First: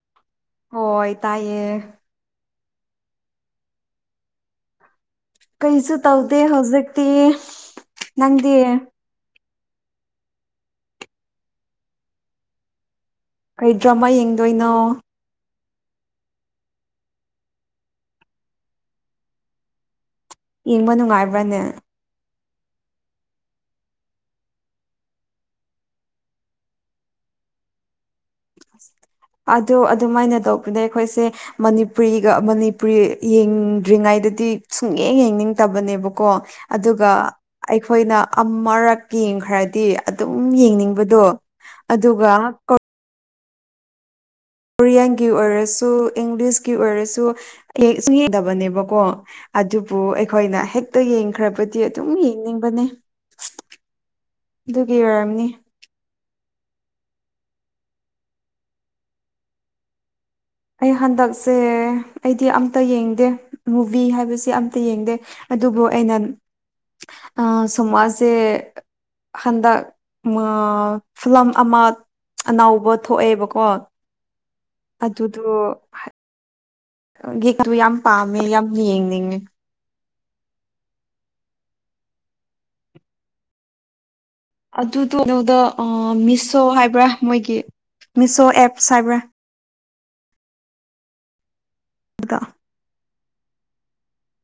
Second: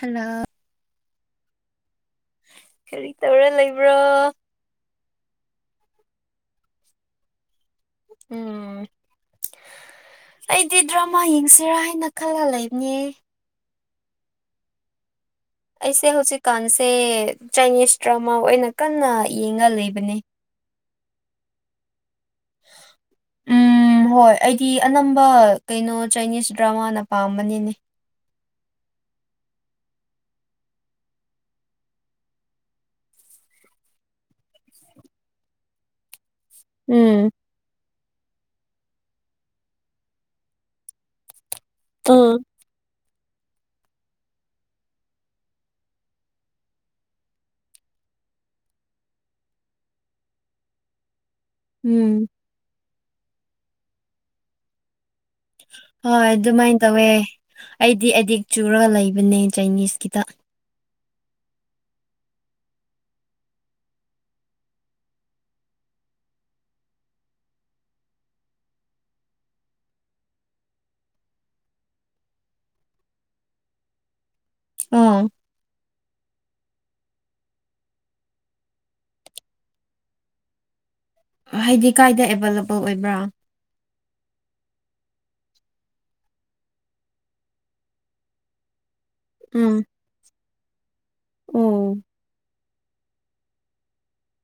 ꯍꯜꯂꫭ ꯍꯣꯏ ꯇꯥꯏꯌꯦ ꯀꯔꯤ ꯇꯧꯔ ꯂꯩꯕ꯭ꯔꯣ ꯀꯩꯁꯨ ꯇꯧꯗꯦ ꯍꯧꯖꯤꯛꯇꯤ ꯅꯪꯗꯤ ꯎꯝ ꯑꯩꯗꯤ ꯗ꯭ꯔꯃꯥ ꯌꯦꯡꯁꯤꯔꯥ ꯍꯥꯏꯅ ꯈꯜꯂ ꯂꯩꯕꯅꯦ ꯀꯔꯤ ꯗ꯭ꯔꯃꯥ ꯌꯦꯡꯗꯣꯏꯅꯣ ꯑꯩꯁꯦ ꯍꯧꯖꯤꯛꯀꯥꯟꯁꯦ ꯆꯥꯏꯅꯤꯁ ꯗ꯭ꯔꯃꯥ ꯑꯣꯏꯅ ꯀꯟꯅ ꯌꯦꯡꯉ ꯂꯩꯕꯅꯦ ꯌꯦꯡꯕ ꯅꯨꯡꯉꯥꯏꯕ꯭ꯔꯅꯦ ꯎꯝ ꯎꯝ ꯍꯣꯏ ꯑꯩꯗꯤ ꯑꯅꯝꯕ ꯀꯩꯅꯣ ꯆꯥꯏꯅꯤꯁ ꯗ꯭ꯔꯃꯥꯅ ꯄꯥꯝꯕꯅꯤꯅꯦ [inaudible] ꯑꯗꯣ ꯑꯗꯨꯃꯥꯏꯅ ꯇꯧꯕꯅꯦ ꯑꯩꯈꯣꯏꯁꯦ ꯃꯅꯤꯄꯨꯔꯤꯒ ꯃꯅꯤꯄꯨꯔꯤ ꯌꯦꯡꯗ꯭ꯔꯤꯉꯩꯗꯗꯤ ꯁꯨꯡꯌꯦꯡ ꯌꯦꯡꯅꯤꯡꯗꯕꯅꯦꯕ ꯀꯣ ꯑꯗꯨꯒ ꯎꯝ ꯑꯩ ꯑꯩꯈꯣꯏꯅ ꯑꯃꯔꯛ ꯌꯦꯡꯈ꯭ꯔꯗꯤ ꯑꯗꯨꯝ ꯌꯦꯡꯅꯤꯡꯕꯗꯣ ꯑꯗꯨꯒ ꯀꯣꯔꯤꯌꯥꯟꯒꯤ ꯑꯣꯏꯔꯁꯨ ꯏꯪꯂꯤꯁꯀꯤ ꯑꯣꯏꯔꯁꯨ ꯁꯨꯡ ꯌꯦꯡꯗꯕꯅꯦꯕꯀꯣ ꯑꯗꯨꯕꯨ ꯑꯩꯈꯣꯏꯅ ꯍꯦꯛꯇ ꯌꯦꯡꯈ꯭ꯔꯕ ꯗꯤ ꯑꯗꯨꯝ ꯎꯝ ꯌꯦꯡꯅꯤꯡꯕꯅꯦ ꯑꯗꯨꯒꯤ ꯑꯣꯏꯔꯝꯅꯤ ꯍꯣꯏ ꯑꯗꯨꯃꯥꯏꯅ ꯇꯧꯋꯦ ꯑꯩꯗꯤ ꯑꯦꯗꯤꯛ ꯆꯨꯔꯒ ꯂꯩꯕꯅꯦ ꯆꯥꯏꯅꯤꯁꯀꯤꯗ ꯑꯩ ꯍꯟꯗꯛꯁꯦ ꯑꯩꯗꯤ ꯑꯝꯇ ꯌꯦꯡꯗꯦ ꯃꯨꯚꯤ ꯍꯥꯏꯕꯁꯤ ꯑꯝꯇ ꯌꯦꯡꯗꯦ ꯑꯗꯨꯕꯨ ꯑꯩꯅ ꯑꯥ ꯁꯣꯝꯃꯥꯁꯦ ꯍꯟꯗꯛ ꯐꯤꯂꯝ ꯑꯃ ꯑꯅꯧꯕ ꯊꯣꯛꯑꯦꯕꯀꯣ ꯑꯣ ꯑꯗꯨꯗꯣ ꯨ ꯌꯥꯝ ꯄꯥꯝꯃꯦ ꯌꯥꯝ ꯌꯦꯡꯅꯤꯡꯉ‌ꯦ ꯍꯥꯏꯗꯤ ꯀꯥꯏꯗ ꯑꯦꯕꯥꯏꯂꯦꯕꯜ ꯑꯣꯏꯕ꯭ꯔꯥ ꯑꯗꯨꯗꫭ ꯀꯩꯅꫭꯗ ꯑꯥ ꯃꯤꯁꯣ ꯍꯥꯏꯕ꯭ꯔꯥ ꯃꯣꯏꯒꯤ ꯃꯤꯁꯣ ꯑꯦꯞꯁ ꯍꯥꯏꯕ꯭ꯔꯥ ꯎꯝ ꯑꯣ ꯑꯗ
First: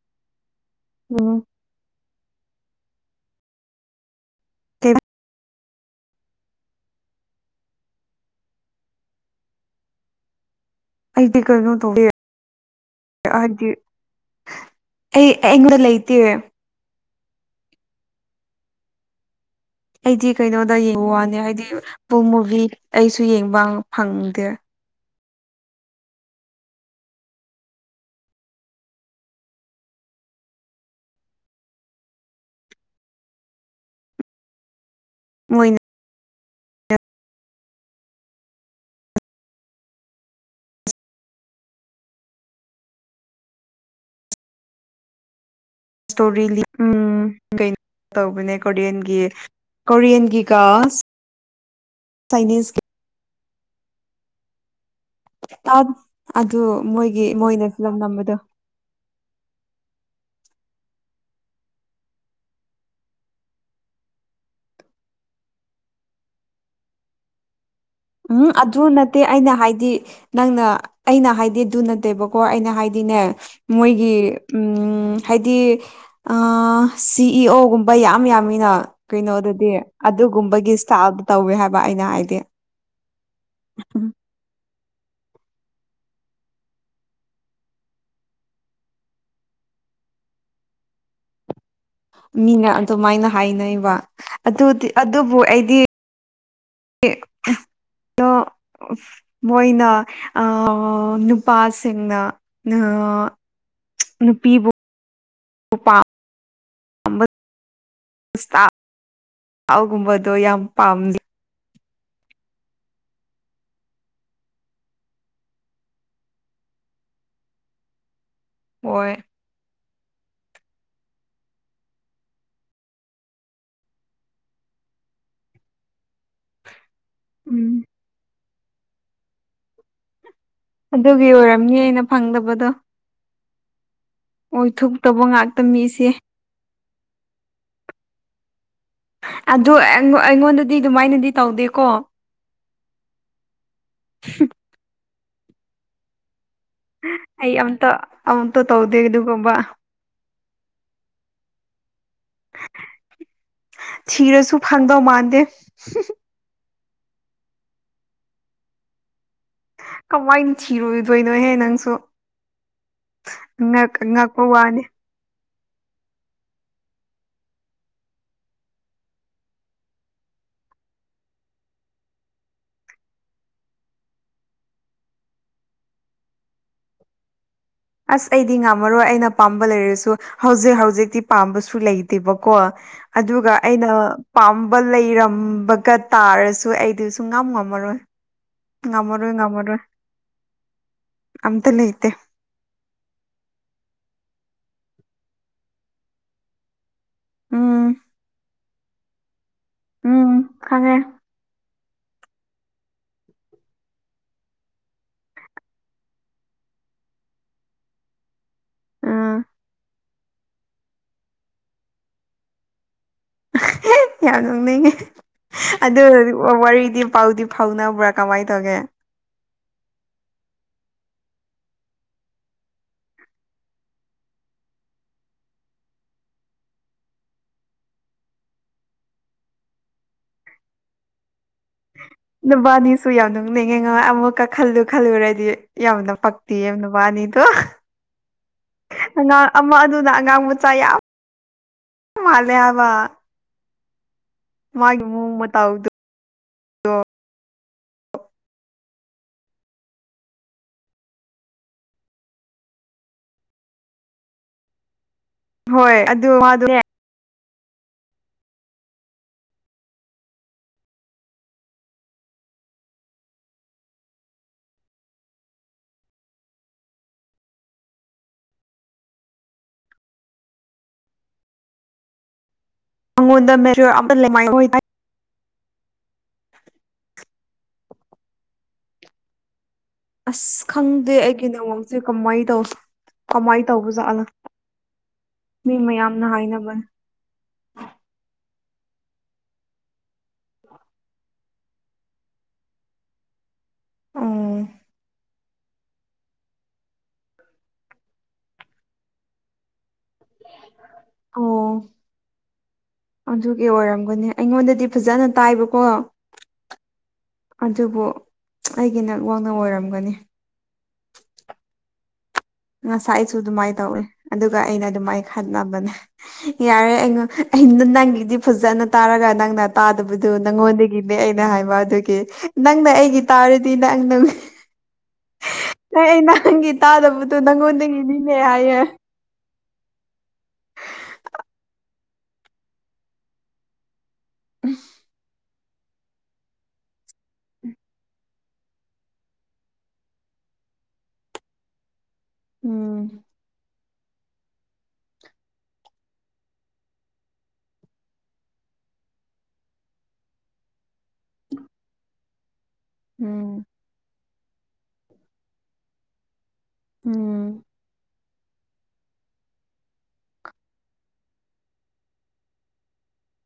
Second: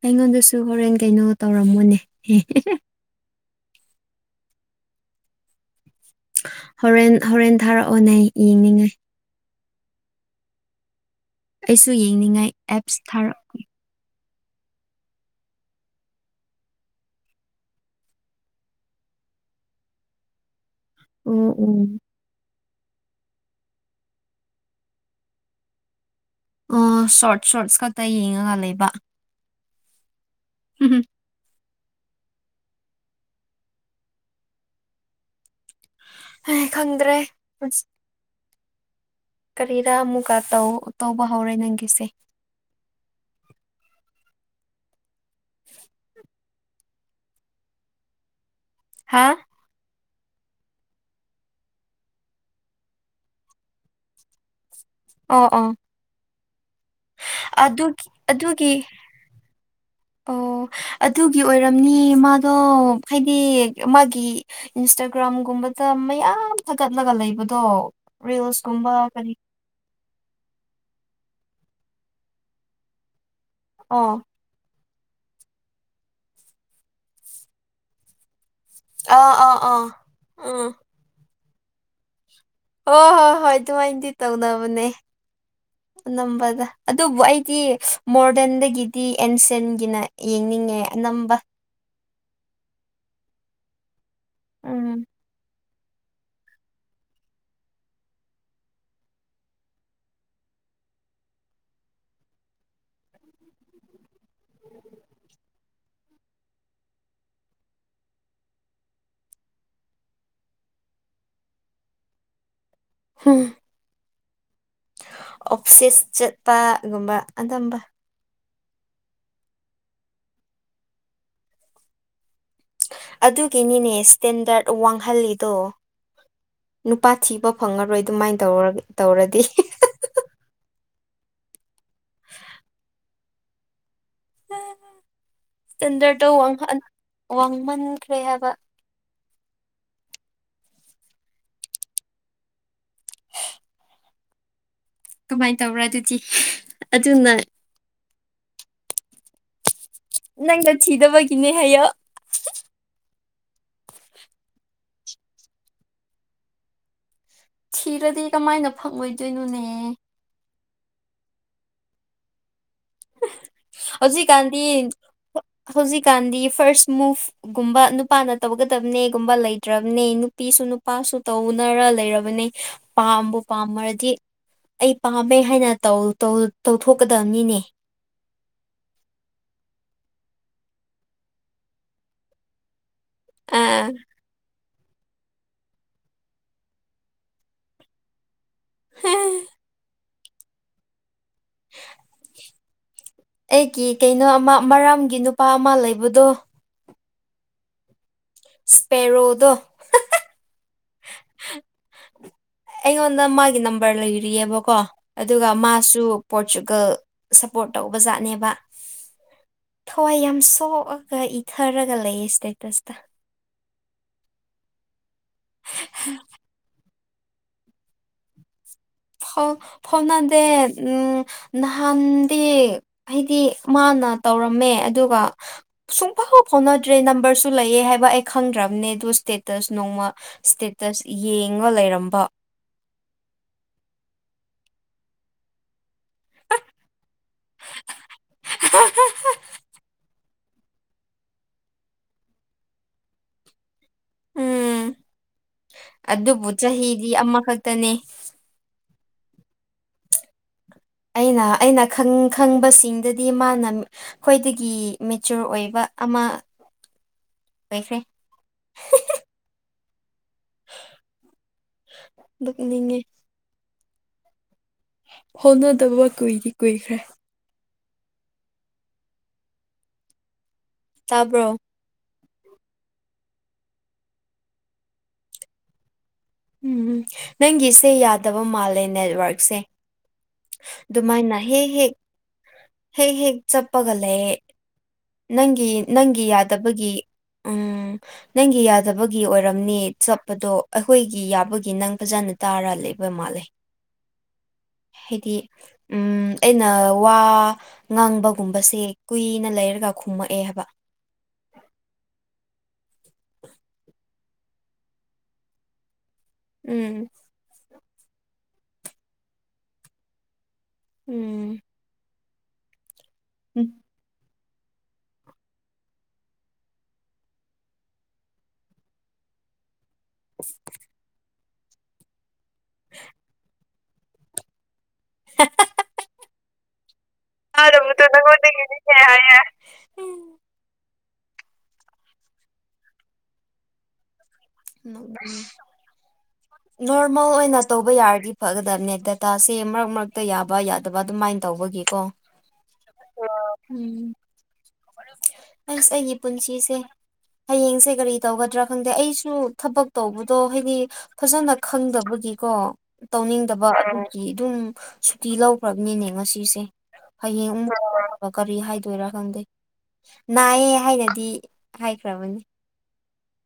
ꯑꯩꯉꯣꯟꯗꯁꯨ ꯍꯣꯔꯦꯟ ꯀꯩꯅꯣ ꯎꯝ ꯇꯧꯔꯝꯃꯣꯅꯦ [unintelligible] ꯍꯣꯔꯦꯟ ꯍꯣꯔꯦꯟ ꯊꯥꯔꯛꯑꯣꯅꯦ ꯌꯦꯡꯅꯤꯡꯉ‌ꯦ ꯑꯩꯗꯤ ꯀꯩꯅꯣ ꯑꯩꯁꯨ ꯇꯧꯋꯦ ꯌꯦꯡꯅꯤꯡꯉꯥꯏ ꯑꯦꯞꯁ ꯊꯥꯔꯛꯑꯣ ꯍꯥꯏꯗꯤ ꯑꯩ ꯑꯩꯉꯣꯟꯗ ꯂꯩꯇꯦ ꯑꯩꯗꯤ ꯀꯩꯅꯣꯗ ꯌꯦꯡꯕꯥꯋꯥꯅꯦ ꯍꯥꯏꯗꯤ ꯎꯝ ꯐꯨꯜ ꯃꯨꯚꯤ ꯑꯩꯁꯨ ꯌꯦꯡꯕ ꯐꯪꯗꯦ ꯑꯣ ꯁꯣꯔꯠ ꯁꯣꯔꯠꯁ ꯈꯛꯇ ꯌꯦꯡꯉꯒ ꯂꯩꯕ ꯎꯝ ꯃꫭꯏꯅ ꯈꯪꯗ꯭ꯔꯦ ꯀꯔꯤꯔ ꯑꯃꯨꯛꯀꯥ ꯇꯧ ꯇꯧꯕ ꯍꯧꯔꯦ ꯅꯪꯒꯤꯁꯦ ꯏꯁꯇꯣꯔꯤ ꯂꯤ ꯎ [unintelligible] ꯀꯩꯅꯣ ꯇꯧꯕꯅꯦ ꯀꯣꯔꯤꯌꯥꯟꯒꯤ ꯍꯥ ꯀꯣꯔꯤꯌꯥꯟꯒꯤꯒ ꯆꯥꯏꯅꯤꯁ ꯑꯣ ꯑꯣ ꯑ [unintelligible] ꯑꯗꯨ ꯃꯣꯏ ꯑꯗꯨꯒꯤ ꯑꯗꯨꯒꯤ ꯑꯣ ꯑꯗꯨꯒꯤ ꯑꯣꯏꯔꯝꯅꯤ ꯃꯥꯗꯣ ꯍꯥꯏꯗꯤ ꯃꯥꯒꯤ ꯏꯟꯁꯇꯥꯒ꯭ꯔꯥꯝꯒꯨꯝꯕꯗ ꯃꯌꯥꯝ ꯊꯥꯒꯠꯂꯒ ꯂꯩꯕꯗꯣ ꯎꯝꯍꯨꯝ ꯑꯗꯨ ꯔꯤꯜꯁꯀꯨꯝꯕ ꯅꯠꯇꯦ ꯀꯔꯤ ꯑꯩꯅ ꯍꯥꯏꯗꯤ ꯅꯪꯅ ꯑꯩꯅ ꯍꯥꯏꯗꯤ ꯑꯗꯨ ꯅꯠꯇꯦꯕꯀꯣ ꯑꯩꯅ ꯍꯥꯏꯗꯤꯅꯦ ꯑꯣ ꯃꯣꯏꯒꯤ ꯍꯥꯏꯗꯤ ꯑ ꯁꯤ ꯏ ꯑꯣ ꯒꯨꯝ__ ꯕ ꯌꯥꯝ ꯌꯥꯝꯃꯤꯅ ꯑꯥ ꯑꯥ ꯀꯩꯅꯣꯗꯗꯤ ꯑꯥ ꯎꯝ ꯑꯗꯨꯒꯨꯝꯕꯒꯤ ꯏꯁ꯭ꯇꯥꯐ ꯇꯧꯋꯦ ꯍꯥꯏꯕ ꯑꯩꯅ ꯍꯥꯏꯗꯤ ꯍꯣ ꯍꯣꯏ ꯍꯣꯏ ꯎꯝ ꯑꯗꯨꯃꯥꯏꯅꯗꯤ ꯇꯧꯅꯕꯅꯦ ꯑꯅꯝꯕꯗ ꯑꯗꯨꯕꯨ ꯑꯩꯗꯤ ꯃꯣꯗ꯭ꯔꯟꯗꯒꯤꯗꯤ ꯑꯦꯟꯁꯦꯟꯒꯤꯅ ꯌꯦꯡꯅꯤꯡꯉꯦ ꯑꯅꯝꯕ ꯃꯤꯅ ꯑꯗꯨꯃꯥꯏꯅ ꯍꯥꯏꯅꯩꯕ ꯑꯗꯨꯗꯤ ꯎꯝ ꯑꯗꯨꯕꯨ ꯑꯩ [unintelligible] ꯃꯣꯏꯅ ꯑ ꯅꯨꯄꯥꯁꯤꯡꯅ ꯅ ꯅꯨꯄꯤꯕꯨ ꯎꯄꯥꯞ [unintelligible] ꯒꯨꯝꯕꯗꯣ ꯌꯥꯝ ꯄꯥꯝ [unintelligible] [unintelligible] ꯑꯣꯐꯁꯦꯁ ꯆꯠꯄ ꯒꯨꯝꯕ ꯑꯅꯝꯕ ꯑꯣꯏ ꯑꯗꯨꯒꯤꯅꯤꯅꯦ ꯁ꯭ꯇꯦꯟꯗꯔꯠ ꯋꯥꯡꯍꯜꯂꯤꯗꯣ ꯅꯨꯄꯥ ꯊꯤꯕ ꯎꯝ ꯐꯪꯉꯔꯣꯏ ꯑꯗꯨꯃꯥꯏꯟ ꯇꯧꯔ ꯇꯧꯔꯗꯤ ꯑꯗꯨꯒꯤ ꯑꯣꯏꯔꯝꯅꯤ ꯑꯩꯅ ꯐꯪꯗꯕꯗꯣ ꯑꯣꯏꯊꯣꯛꯇꯕ ꯉꯥꯛꯇ ꯃꯤꯁꯦ [unintelligible] ꯋꯥꯡꯍꯟ ꯋꯥꯡꯃꯟꯈ꯭ꯔꯦ ꯍꯥꯏꯕ ꯑꯗꯨ ꯑꯩꯉꯣꯟ ꯑꯩꯉꯣꯟꯗꯗꯤ ꯑꯗꯨꯃꯥꯏꯅꯗꯤ ꯇꯧꯗꯦꯀꯣ [unintelligible] [unintelligible] ꯀꯃꯥꯏꯟ ꯇꯧꯕꯔꯥ ꯑꯗꯨꯗꯤ [unintelligible] ꯑꯗꯨꯅ ꯑꯩ ꯑꯝꯇ ꯑꯝꯇ ꯇꯧꯗꯦ ꯑꯗꯨꯒꯨꯝꯕ ꯅꯪꯅ ꯊꯤꯗꯕꯒꯤꯅꯦ ꯍꯥꯏꯌꯣ ꯊꯤꯔꯁꯨ ꯐꯪꯗꯧ ꯃꯥꯟꯗꯦ [unintelligible] ꯊꯤꯔꯗꯤ ꯀꯃꯥꯏꯅ ꯐꯪꯉꯣꯏꯗꯣꯏꯅꯣꯅꯦ ꯀꯃꯥꯏꯅ ꯊꯤꯔꯣꯏꯗꯣꯏꯅꯣꯍꯦ ꯅꯪꯁꯨ ꯑꯉꯛ ꯑꯉꯛꯄ ꯍꯧꯖꯤꯛꯀꯥꯟꯗꯤ ꯋꯥꯅꯦ ꯍꯧꯖꯤꯛꯀꯥꯟꯗꯤ ꯐꯥꯔꯁ ꯃꯨꯚ ꯒꯨꯝꯕ ꯅꯨꯄꯥꯅ ꯇꯧꯒꯗꯕꯅꯦꯒꯨꯝꯕ ꯂꯩꯇ꯭ꯔꯕꯅꯦ ꯅꯨꯄꯤꯁꯨ ꯅꯨꯄꯥꯁꯨ ꯇꯧꯅꯔ ꯂꯩꯔꯕꯅꯦ ꯄꯥꯝꯕꯨ ꯄꯥꯝꯃꯔꯗꯤ ꯑꯩ ꯄꯥꯝꯃꯦ ꯍꯥꯏꯅ ꯇꯧ ꯇꯧ ꯇꯧꯊꯣꯛꯀꯗꯕꯅꯤꯅꯦ ꯑꯁ ꯑꯩꯗꯤ ꯉꯝꯃꯔꯣꯏ ꯑꯩꯅ ꯄꯥꯝꯕ ꯂꯩꯔꯁꯨ ꯍꯧꯖꯤꯛ ꯍꯧꯖꯤꯛꯇꯤ ꯄꯥꯝꯕꯁꯨ ꯂꯩꯇꯦꯕꯀꯣ ꯑꯗꯨꯒ ꯑꯩꯅ ꯑꯥ ꯄꯥꯝꯕ ꯂꯩꯔꯝꯕꯒ ꯇꯥꯔꯁꯨ ꯑꯩꯗꯨ ꯁꯨꯡ ꯉꯝ ꯉꯝꯃꯔꯣꯏ ꯍꯥ ꯉꯝꯃꯔꯣꯏ ꯉꯝꯃꯔꯣꯏ ꯑꯝꯇ ꯂꯩꯇꯦ ꯑꯩꯒꯤ ꯀꯩꯅꯣ ꯑꯃ ꯃꯔꯥꯝꯒꯤ ꯅꯨꯄꯥ ꯑꯃ ꯂꯩꯕꯗꯣ ꯎꯝ ꯁ꯭ꯄꯦꯔꯣꯗꯣ ꯎꯝ ꯈꯪꯉꯦ ꯑꯩꯉꯣꯟꯗ ꯃꯥꯒꯤ ꯅꯝꯕꯔ ꯂꯩꯔꯤꯌꯦꯕꯀꯣ ꯑꯗꯨꯒ ꯃꯥꯁꯨ ꯄꯣꯔꯆꯨꯒꯜ ꯁꯞꯄꯣꯔꯠ ꯇꯧꯕꯖꯥꯠꯅꯦꯕ ꯑꯥ ꯊꯋꯥꯏ ꯌꯥꯝ ꯁꯣꯛꯑꯒ ꯏꯊꯔꯒ ꯂꯩꯌꯦ ꯁ꯭ꯇꯦꯇꯁꯇ [unintelligible] ꯌꯥꯝ ꯅꯣꯛꯅꯤꯡꯉꯦ ꯑꯗꯨ ꯍꯧꯖꯤꯛ ꯐꯥꯎ ꯋꯥꯔꯤꯗꯤ ꯄꯥꯎꯗꯤ ꯐꯥꯎꯅꯕ꯭ꯔꯥ ꯀꯃꯥꯏꯅ ꯇꯧꯒꯦ ꯐꯥꯎ ꯐꯥꯎꯅꯗꯦ ꯎꯝ ꯅꯍꯥꯟꯗꯤ ꯑꯩꯗꯤ ꯃꯥꯅ ꯇꯧꯔꯝꯃꯦ ꯑꯗꯨꯒ ꯁꯨꯡꯐꯥꯎ ꯐꯥꯎꯅꯗ꯭ꯔꯦ ꯅꯝꯕꯔꯁꯨ ꯂꯩꯌꯦ ꯍꯥꯏꯕ ꯑꯩ ꯈꯪꯗ꯭ꯔꯕꯅꯦ ꯑꯗꯨ ꯁ꯭ꯇꯦꯇꯁ ꯅꯣꯡꯃ ꯏꯁꯇꯦꯇꯁ ꯌꯦꯡꯉ ꯂꯩꯔꯝꯕ ꯅꯨꯕꯥꯅꯤꯁꯨ ꯌꯥꯎꯅꯤꯡ ꯅꯤꯡꯉꯦ ꯉ ꯑꯃꯨꯛꯀ ꯈꯜꯂꯨ ꯈꯜꯂꯨꯔꯗꯤ ꯌꯥꯎꯅꯕ ꯄꯛꯇꯤ ꯅꯨꯕꯥꯅꯤꯗꯣ ꯑꯉꯥꯡ ꯑꯃ ꯑꯗꯨꯅ ꯑꯉꯥꯡ ꯆ ꯃꯥꯜꯂꯦ ꯍꯥꯏꯕ꯫ ꯎꯝ ꯃꯥꯃꯥꯎꯣ ꯗꯣ ꯑꯗꯨꯕꯨ ꯆꯍꯤꯗꯤ ꯑꯃꯈꯛꯇꯅꯦ꯫ ꯑꯩꯅ ꯑꯩꯅ ꯈꯪꯕꯁꯤꯡꯗꯗꯤ ꯃꯥꯅ ꯈ꯭ꯋꯥꯣꯏꯗꯒꯤ꯫ ꯃꯦꯆꯣꯔ ꯑꯣꯏꯕ ꯍꯣꯏ ꯑꯃ ꯑꯗꯨ ꯃꯥꯗꯨꯅꯦ ꯑꯣꯏꯈ꯭ꯔꯦ ꯑꯅꯤꯡꯉꯦ꯫ ꯍꯣꯠꯅꯗꯕ ꯀꯨꯏꯗꯤ ꯀꯨꯏꯈ꯭ꯔꯦ ꯇꯥꯕ꯭ꯔꯣ [unintelligible] ꯎꯝꯝ ꯅꯪꯒꯤꯁꯦ ꯌꯥꯗꯕ ꯃꯥꯜꯂꯦ ꯅꯦꯠꯋꯔꯛꯁꯦ꯫ ꯑꯁ ꯈꯪꯗꯦ ꯑꯩꯒꯤ ꯍꯦꯛ ꯅꯤꯉꯡꯁꯦ ꯀꯃꯥꯏꯅ ꯇꯧ ꯍꯦꯛ ꯍꯦꯛ ꯀꯃꯥꯏ ꯆꯠꯄꯒ ꯂꯩ ꯇꯧꯕꯖꯥꯠꯂ ꯅꯪꯒꯤ ꯃꯤ ꯅꯪꯒꯤ ꯃꯌꯥꯝꯅ ꯍꯥꯏꯅꯕꯅꯦ ꯌꯥꯗꯕꯒꯤ꯫ ꯎꯝ ꯅꯪꯒꯤ ꯌꯥꯗꯕꯒꯤ ꯑꯣꯏꯔꯝꯅꯤ ꯆꯠꯄꯗꯣ ꯑꯩꯈꯣꯏꯒꯤ꯫ ꯒꯤ ꯌꯥꯕꯒꯤ ꯅꯪ ꯐꯖꯥꯅ ꯇꯥꯔ ꯂꯩꯕ ꯃꯥꯜꯂꯦ ꯑꯣ ꯍꯥꯏꯗꯤ ꯎꯝ ꯑꯩꯅ ꯋꯥ ꯉꯥꯡꯕꯒꯨꯝꯕꯁꯦ ꯀꯨꯏꯅ ꯂꯩꯔꯒ ꯈꯨꯝꯃꯛꯑꯦ ꯍꯥꯏꯕ ꯑꯣ ꯑꯗꯨꯒꯤ ꯑꯣꯏꯔꯝꯒꯅꯤ ꯑꯩꯉꯣꯟꯗꯗꯤ ꯐꯖꯅ ꯇꯥꯏꯕꯀꯣ ꯎꯝ ꯑꯗꯨꯕꯨ ꯑꯩꯒꯤ ꯅꯛ ꯋꯥꯡꯅ ꯑꯣꯏꯔꯝꯒꯅꯤ꯫ ꯎꯝ ꯉꯁꯥꯏ ꯑꯩꯁꯨ ꯑꯗꯨꯃꯥꯏꯅ ꯇꯧꯋ ꯑꯗꯨꯒ ꯑꯩꯅ ꯑꯗꯨꯃꯥꯏ ꯈꯠꯅꯕꯅꯦ꯫ ꯌꯥꯔꯦ ꯑꯩꯉꯣ ꯑꯩꯅ ꯅꯪꯒꯤꯗꯤ ꯐꯖꯅ ꯇꯥꯔꯒ ꯅꯪꯅ ꯇꯥꯗꯕꯗꯨ ꯅꯪꯉꯣꯟꯗꯒꯤꯅꯦ ꯑꯩꯅ ꯍꯥꯏꯕ ꯑꯗꯨꯒꯤ ꯅꯪꯅ ꯑꯩꯒꯤ ꯇꯥ ꯅꯪ ꯅꯪ ꯅꯪ ꯑꯩ ꯅꯪꯒꯤ ꯇꯥꯗꯕꯨ ꯇꯥꯗꯕꯗꯣ ꯅꯪꯣꯗꯗꯤ ꯂꯩꯦ ꯍꯥꯏꯌꯦ꯫ [unintelligible] [unintelligible] ꯅꯣꯔꯃꯦꯜ ꯑꯣꯏꯅ ꯇꯧꯕ ꯌꯥꯔꯗꯤ ꯐꯒꯗ ꯅꯦꯠ ꯗꯇꯥꯁꯦ ꯃꯔꯛ ꯃꯔꯛꯇ ꯌꯥꯕ ꯌꯥ ꯑꯗꯨ ꯑꯗꯨꯃꯥꯏꯅ ꯇꯧꯕꯒꯤꯀꯣ ꯎꯝ ꯎꯝ ꯑꯁ ꯑꯩꯒꯤ ꯄꯨꯟꯁꯤꯁꯦ ꯍꯌꯦꯡꯁꯦ ꯀꯔꯤ ꯇꯧꯒꯗ꯭ꯔꯥ ꯈꯪꯗꯦ ꯑꯩꯁꯨ ꯊꯕꯛ ꯇꯧꯕꯗꯣ ꯍꯥꯏꯗꯤ ꯐꯖꯅ ꯈꯪꯗꯕꯒꯤꯀꯣ ꯎꯝ ꯇꯧꯅꯤꯡꯗꯕ ꯑꯗꯨꯝ ꯁꯨꯇꯤ ꯂꯧꯈ꯭ꯔꯕꯅꯤꯅꯦ ꯉꯁꯤꯁꯦ ꯍꯌꯦꯡ ꯎꯝ ꯑꯃꯨꯛ ꯀꯔꯤ ꯍꯥꯏꯗꯣꯏꯔꯥ ꯈꯪꯗꯦ ꯅꯥꯏꯌꯦꯦ ꯍꯥꯏꯅꯗꯤ ꯍꯥꯏꯈ꯭ꯔꯕꯅꯤ꯫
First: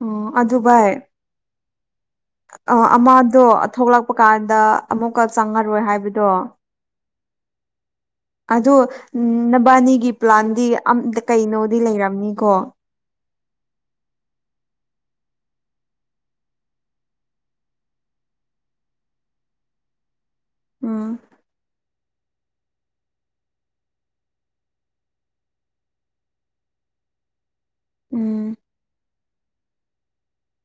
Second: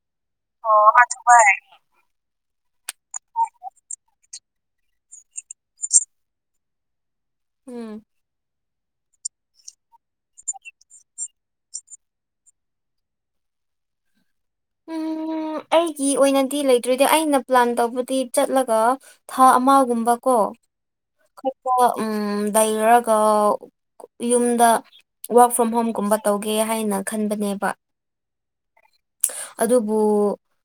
ꯑꯣ ꯑꯗꯨ ꯚꯥꯏ ꯍꯣꯏ ꯑ ꯑꯃꯗꯣ ꯊꯣꯛꯂꯛꯄ ꯀꯥꯟꯗ ꯑꯃꯨꯛꯀ ꯆꯪꯉꯔꯣꯏ ꯍꯥꯏꯕꯗꯣ ꯎꯝ ꯑꯗꯣ ꯅꯕꯥꯅꯤꯒꯤ ꯄ꯭ꯂꯥꯟꯗꯤ ꯑ ꯀꯩꯅꯣꯗꯤ ꯂꯩꯔꯕꯝꯅꯤꯀꯣ ꯎꯝ ꯑꯩꯒꯤ ꯑꯣꯏꯅꯗꯤ ꯂꯩꯇ꯭ꯔꯗꯤ ꯑꯩꯅ ꯄ꯭ꯂꯥꯟ ꯇꯧꯕꯗꯤ ꯆꯠꯂꯒ ꯊꯥ ꯑꯃꯒꯨꯝꯕ ꯀꯣ ꯎꯝ ꯈꯄ ꯎꯝ ꯂꯩꯔꯒ ꯌꯨꯝꯗ ꯋꯥꯔꯛ ꯐ꯭ꯔꯣꯝ ꯍꯣꯝꯒꯨꯝꯕ ꯇꯧꯒꯦ ꯍꯥꯏꯅ ꯈꯟꯕꯅꯦꯕ ꯎꯝ ꯑꯗꯨꯕꯨ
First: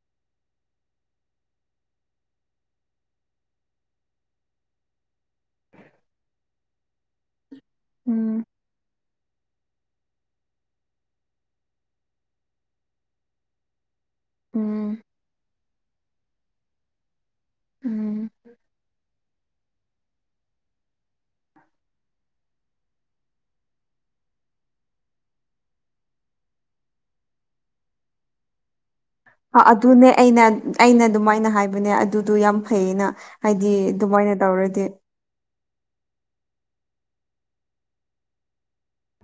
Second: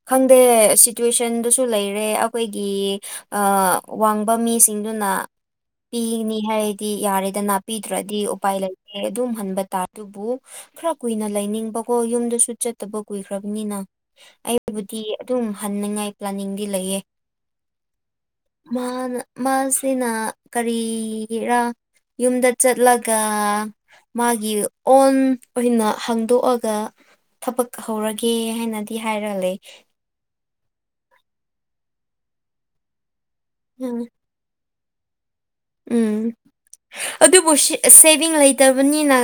ꯈꯪꯗꯦ ꯁꯤꯇꯨꯋꯦꯁꯟꯗꯁꯨ ꯂꯩꯔꯦ ꯑꯩꯈꯣꯏꯒꯤ ꯋꯥꯡꯕ ꯃꯤꯁꯤꯡꯗꯨꯅ ꯄꯤꯅꯤ ꯍꯥꯏꯔꯗꯤ ꯌꯥꯔꯦꯗꯅ ꯄꯤꯗ꯭ꯔꯗꯤ ꯎꯝ ꯎꯄꯥꯏ ꯂꯩꯇꯦ ꯑꯗꯨꯝ ꯍꯟꯕ ꯇꯥꯔꯦ ꯑꯗꯨꯕꯨ ꯈꯔ ꯀꯨꯏꯅ ꯂꯩꯅꯤꯡꯕꯀꯣ ꯌꯨꯝꯗꯁꯨ ꯆꯠꯇꯕ ꯀꯨꯏꯈ꯭ꯔꯕꯅꯤꯅ ꯑꯩꯕꯨꯗꯤ ꯎꯝ ꯑꯗꯨꯝ ꯍꯟꯅꯤꯡꯉꯥꯏ ꯄ꯭ꯂꯥꯅꯤꯡꯗꯤ ꯂꯩꯌꯦ ꯎꯝ ꯃꯥꯅ ꯃꯥꯁꯤꯅ ꯀꯔꯤꯔꯥ ꯌꯨꯝꯗ ꯆꯠꯂꯒ ꯃꯥꯒꯤ ꯑꯣꯟ ꯑꯣꯏꯅ ꯍꯥꯡꯗꯣꯛꯑꯒ ꯊꯕꯛ ꯍꯧꯔꯒꯦ ꯍꯥꯏꯅꯗꯤ ꯍꯥꯏꯔ ꯂꯩ ꯑꯗꯨꯅꯦ ꯑꯩꯅ ꯑꯩꯅ ꯑꯗꯨꯃꯥꯏꯅ ꯍꯥꯏꯕꯅꯦ ꯑꯗꯨꯗꯨꯣ ꯌꯥꯝ ꯐꯩꯌꯦꯅ ꯍꯥꯏꯗꯤ ꯎꯝ ꯑꯗꯨꯃꯥꯏꯅ ꯇꯧꯔꯗꯤ ꯎꯝ ꯑꯗꯨꯕꯨ ꯁꯦꯚꯤꯡ ꯂꯩꯇꯕꯅꯤꯅ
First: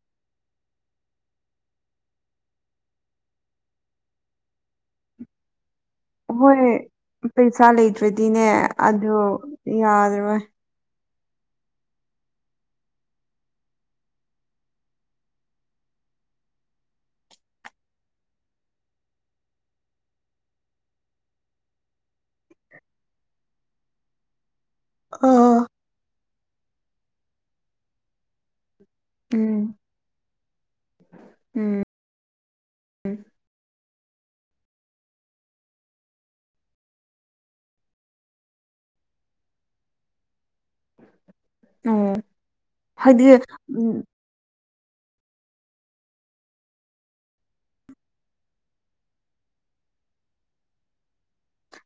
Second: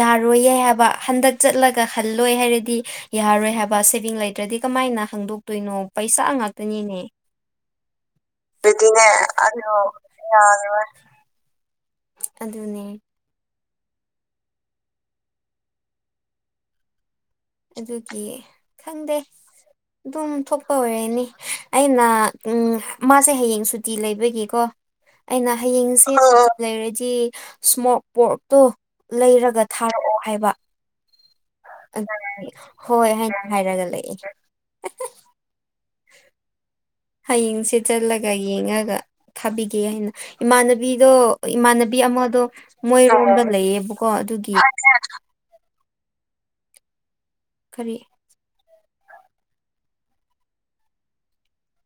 ꯌꯥꯔꯣꯏꯌꯦ ꯍꯥꯏꯕ ꯍꯟꯗꯛ ꯆꯠꯂꯒ ꯍꯜꯂꯣꯏ ꯍꯥꯏꯔꯗꯤ ꯌꯥꯔꯔꯣꯏ ꯍꯥꯏꯕ ꯁꯦꯚꯤꯡ ꯂꯩꯇ꯭ꯔꯗꯤ ꯀꯃꯥꯏꯅ ꯍꯪꯗꯣꯛꯇꯣꯏꯅꯣ ꯄꯩꯁꯥ ꯍꯣꯏ ꯉꯥꯛꯇꯅꯤꯅꯦ ꯄꯩꯁꯥ ꯂꯩꯇ꯭ꯔꯗꯤꯅꯦ ꯑꯗꯨꯗꯤꯅꯦ ꯑꯗꯨ ꯑꯗ ꯌꯥꯔꯔꯣꯏ ꯑ ꯑꯗꯨꯅꯦ ꯑꯗꯨꯒꯤ ꯈꯪꯗꯦ ꯑꯗꯨꯝ ꯊꯣꯛꯄ ꯑꯣꯏꯔꯦꯅꯤ ꯑꯩꯅ ꯃꯥꯁꯦ ꯍꯌꯦꯡ ꯁꯨꯇꯤ ꯂꯩꯕꯒꯤꯀꯣ ꯑ ꯑꯩꯅ ꯍꯌꯦꯡꯁꯦ ꯂꯩꯔꯗꯤ ꯏꯁꯃꯣꯛ ꯄꯣꯔꯛꯇꯣ ꯂꯩꯔꯒ ꯎꯝ ꯊꯥꯔꯑꯣ ꯍꯥꯏꯕ ꯎꯝ ꯍꯣꯏ ꯍꯥꯏꯅ ꯍꯥꯏꯔꯒ ꯂꯩ ꯍꯌꯦꯡꯁꯦ ꯆꯠꯂꯒ ꯌꯦꯡꯉꯒ ꯊꯥꯕꯤꯒꯦ ꯍꯥꯏꯅ ꯏꯃꯥꯟꯅꯕꯤꯗꯣ ꯏꯃꯥꯟꯅꯕꯤ ꯑꯣ ꯑꯃꯗꯣ ꯍꯥꯏꯗꯤ ꯃꯣꯏꯔꯣꯝꯗ ꯎꯝ ꯂꯩꯌꯦꯕꯀꯣ ꯑꯗꯨꯒꯤ ꯀꯔꯤ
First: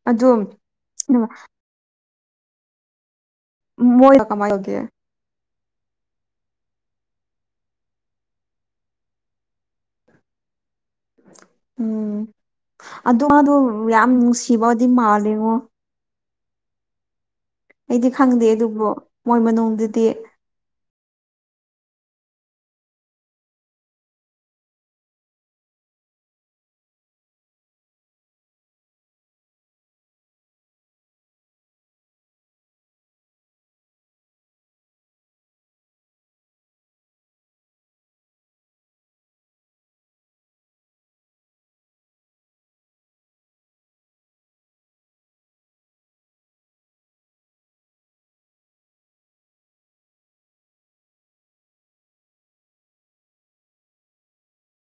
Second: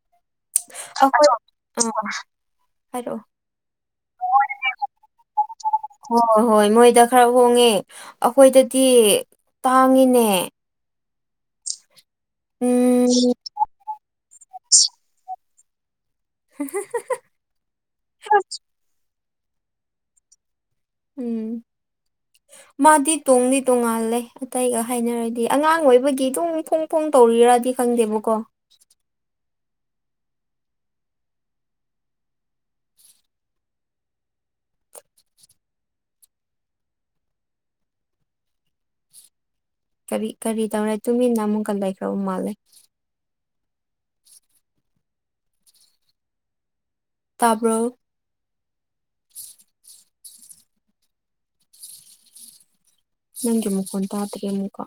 ꯑꯗꯨꯝ ꯑ ꯍꯥꯏꯔꯣ ꯃꯣꯏꯁꯨ ꯀꯃꯥꯏꯒꯦ ꯑ ꯍꯣꯏ ꯍꯣꯏ ꯃꯣꯏꯗ ꯈꯔ ꯍꯣꯡꯉꯦ ꯑꯩꯈꯣꯏꯗꯗꯤ ꯇꯥꯡꯉꯤꯅꯦ ꯎꯝ ꯎꯝ ꯑꯗꯨꯗ ꯌꯥꯝ ꯅꯨꯡꯁꯤꯕꯗꯤ ꯃꯥꯜꯂꯤꯉꯣ ꯍ ꯑꯩꯗꯤ ꯈꯪꯗꯦ ꯑꯗꯨꯕꯨ ꯃꯣꯏ ꯃꯅꯨꯡꯗꯨꯗꯤ ꯎꯝ ꯃꯥꯗꯤ ꯇꯣꯡꯗꯤ ꯇꯣꯡꯉꯥꯜꯂꯦ ꯑꯇꯩꯒ ꯍꯥꯏꯅꯔꯗꯤ ꯑꯉꯥꯡ ꯑꯣꯏꯕꯒꯤ ꯇꯣꯡ ꯊꯣꯡ ꯐꯣꯡ ꯇꯧꯔꯤꯔꯗꯤ ꯈꯪꯗꯦꯕꯀꯣ ꯀꯔꯤ ꯀꯔꯤ ꯇꯧꯔꯦ ꯇꯨꯃꯤꯟꯅ ꯑꯃꯨꯛꯀ ꯂꯩꯈ꯭ꯔꯕ ꯃꯥꯜꯂꯦ ꯇꯥꯕ꯭ꯔꯣ ꯅꯪꯒꯤ ꯃꯨꯀꯣꯟ ꯇꯥꯇꯔꯤꯦ ꯃꯨꯀ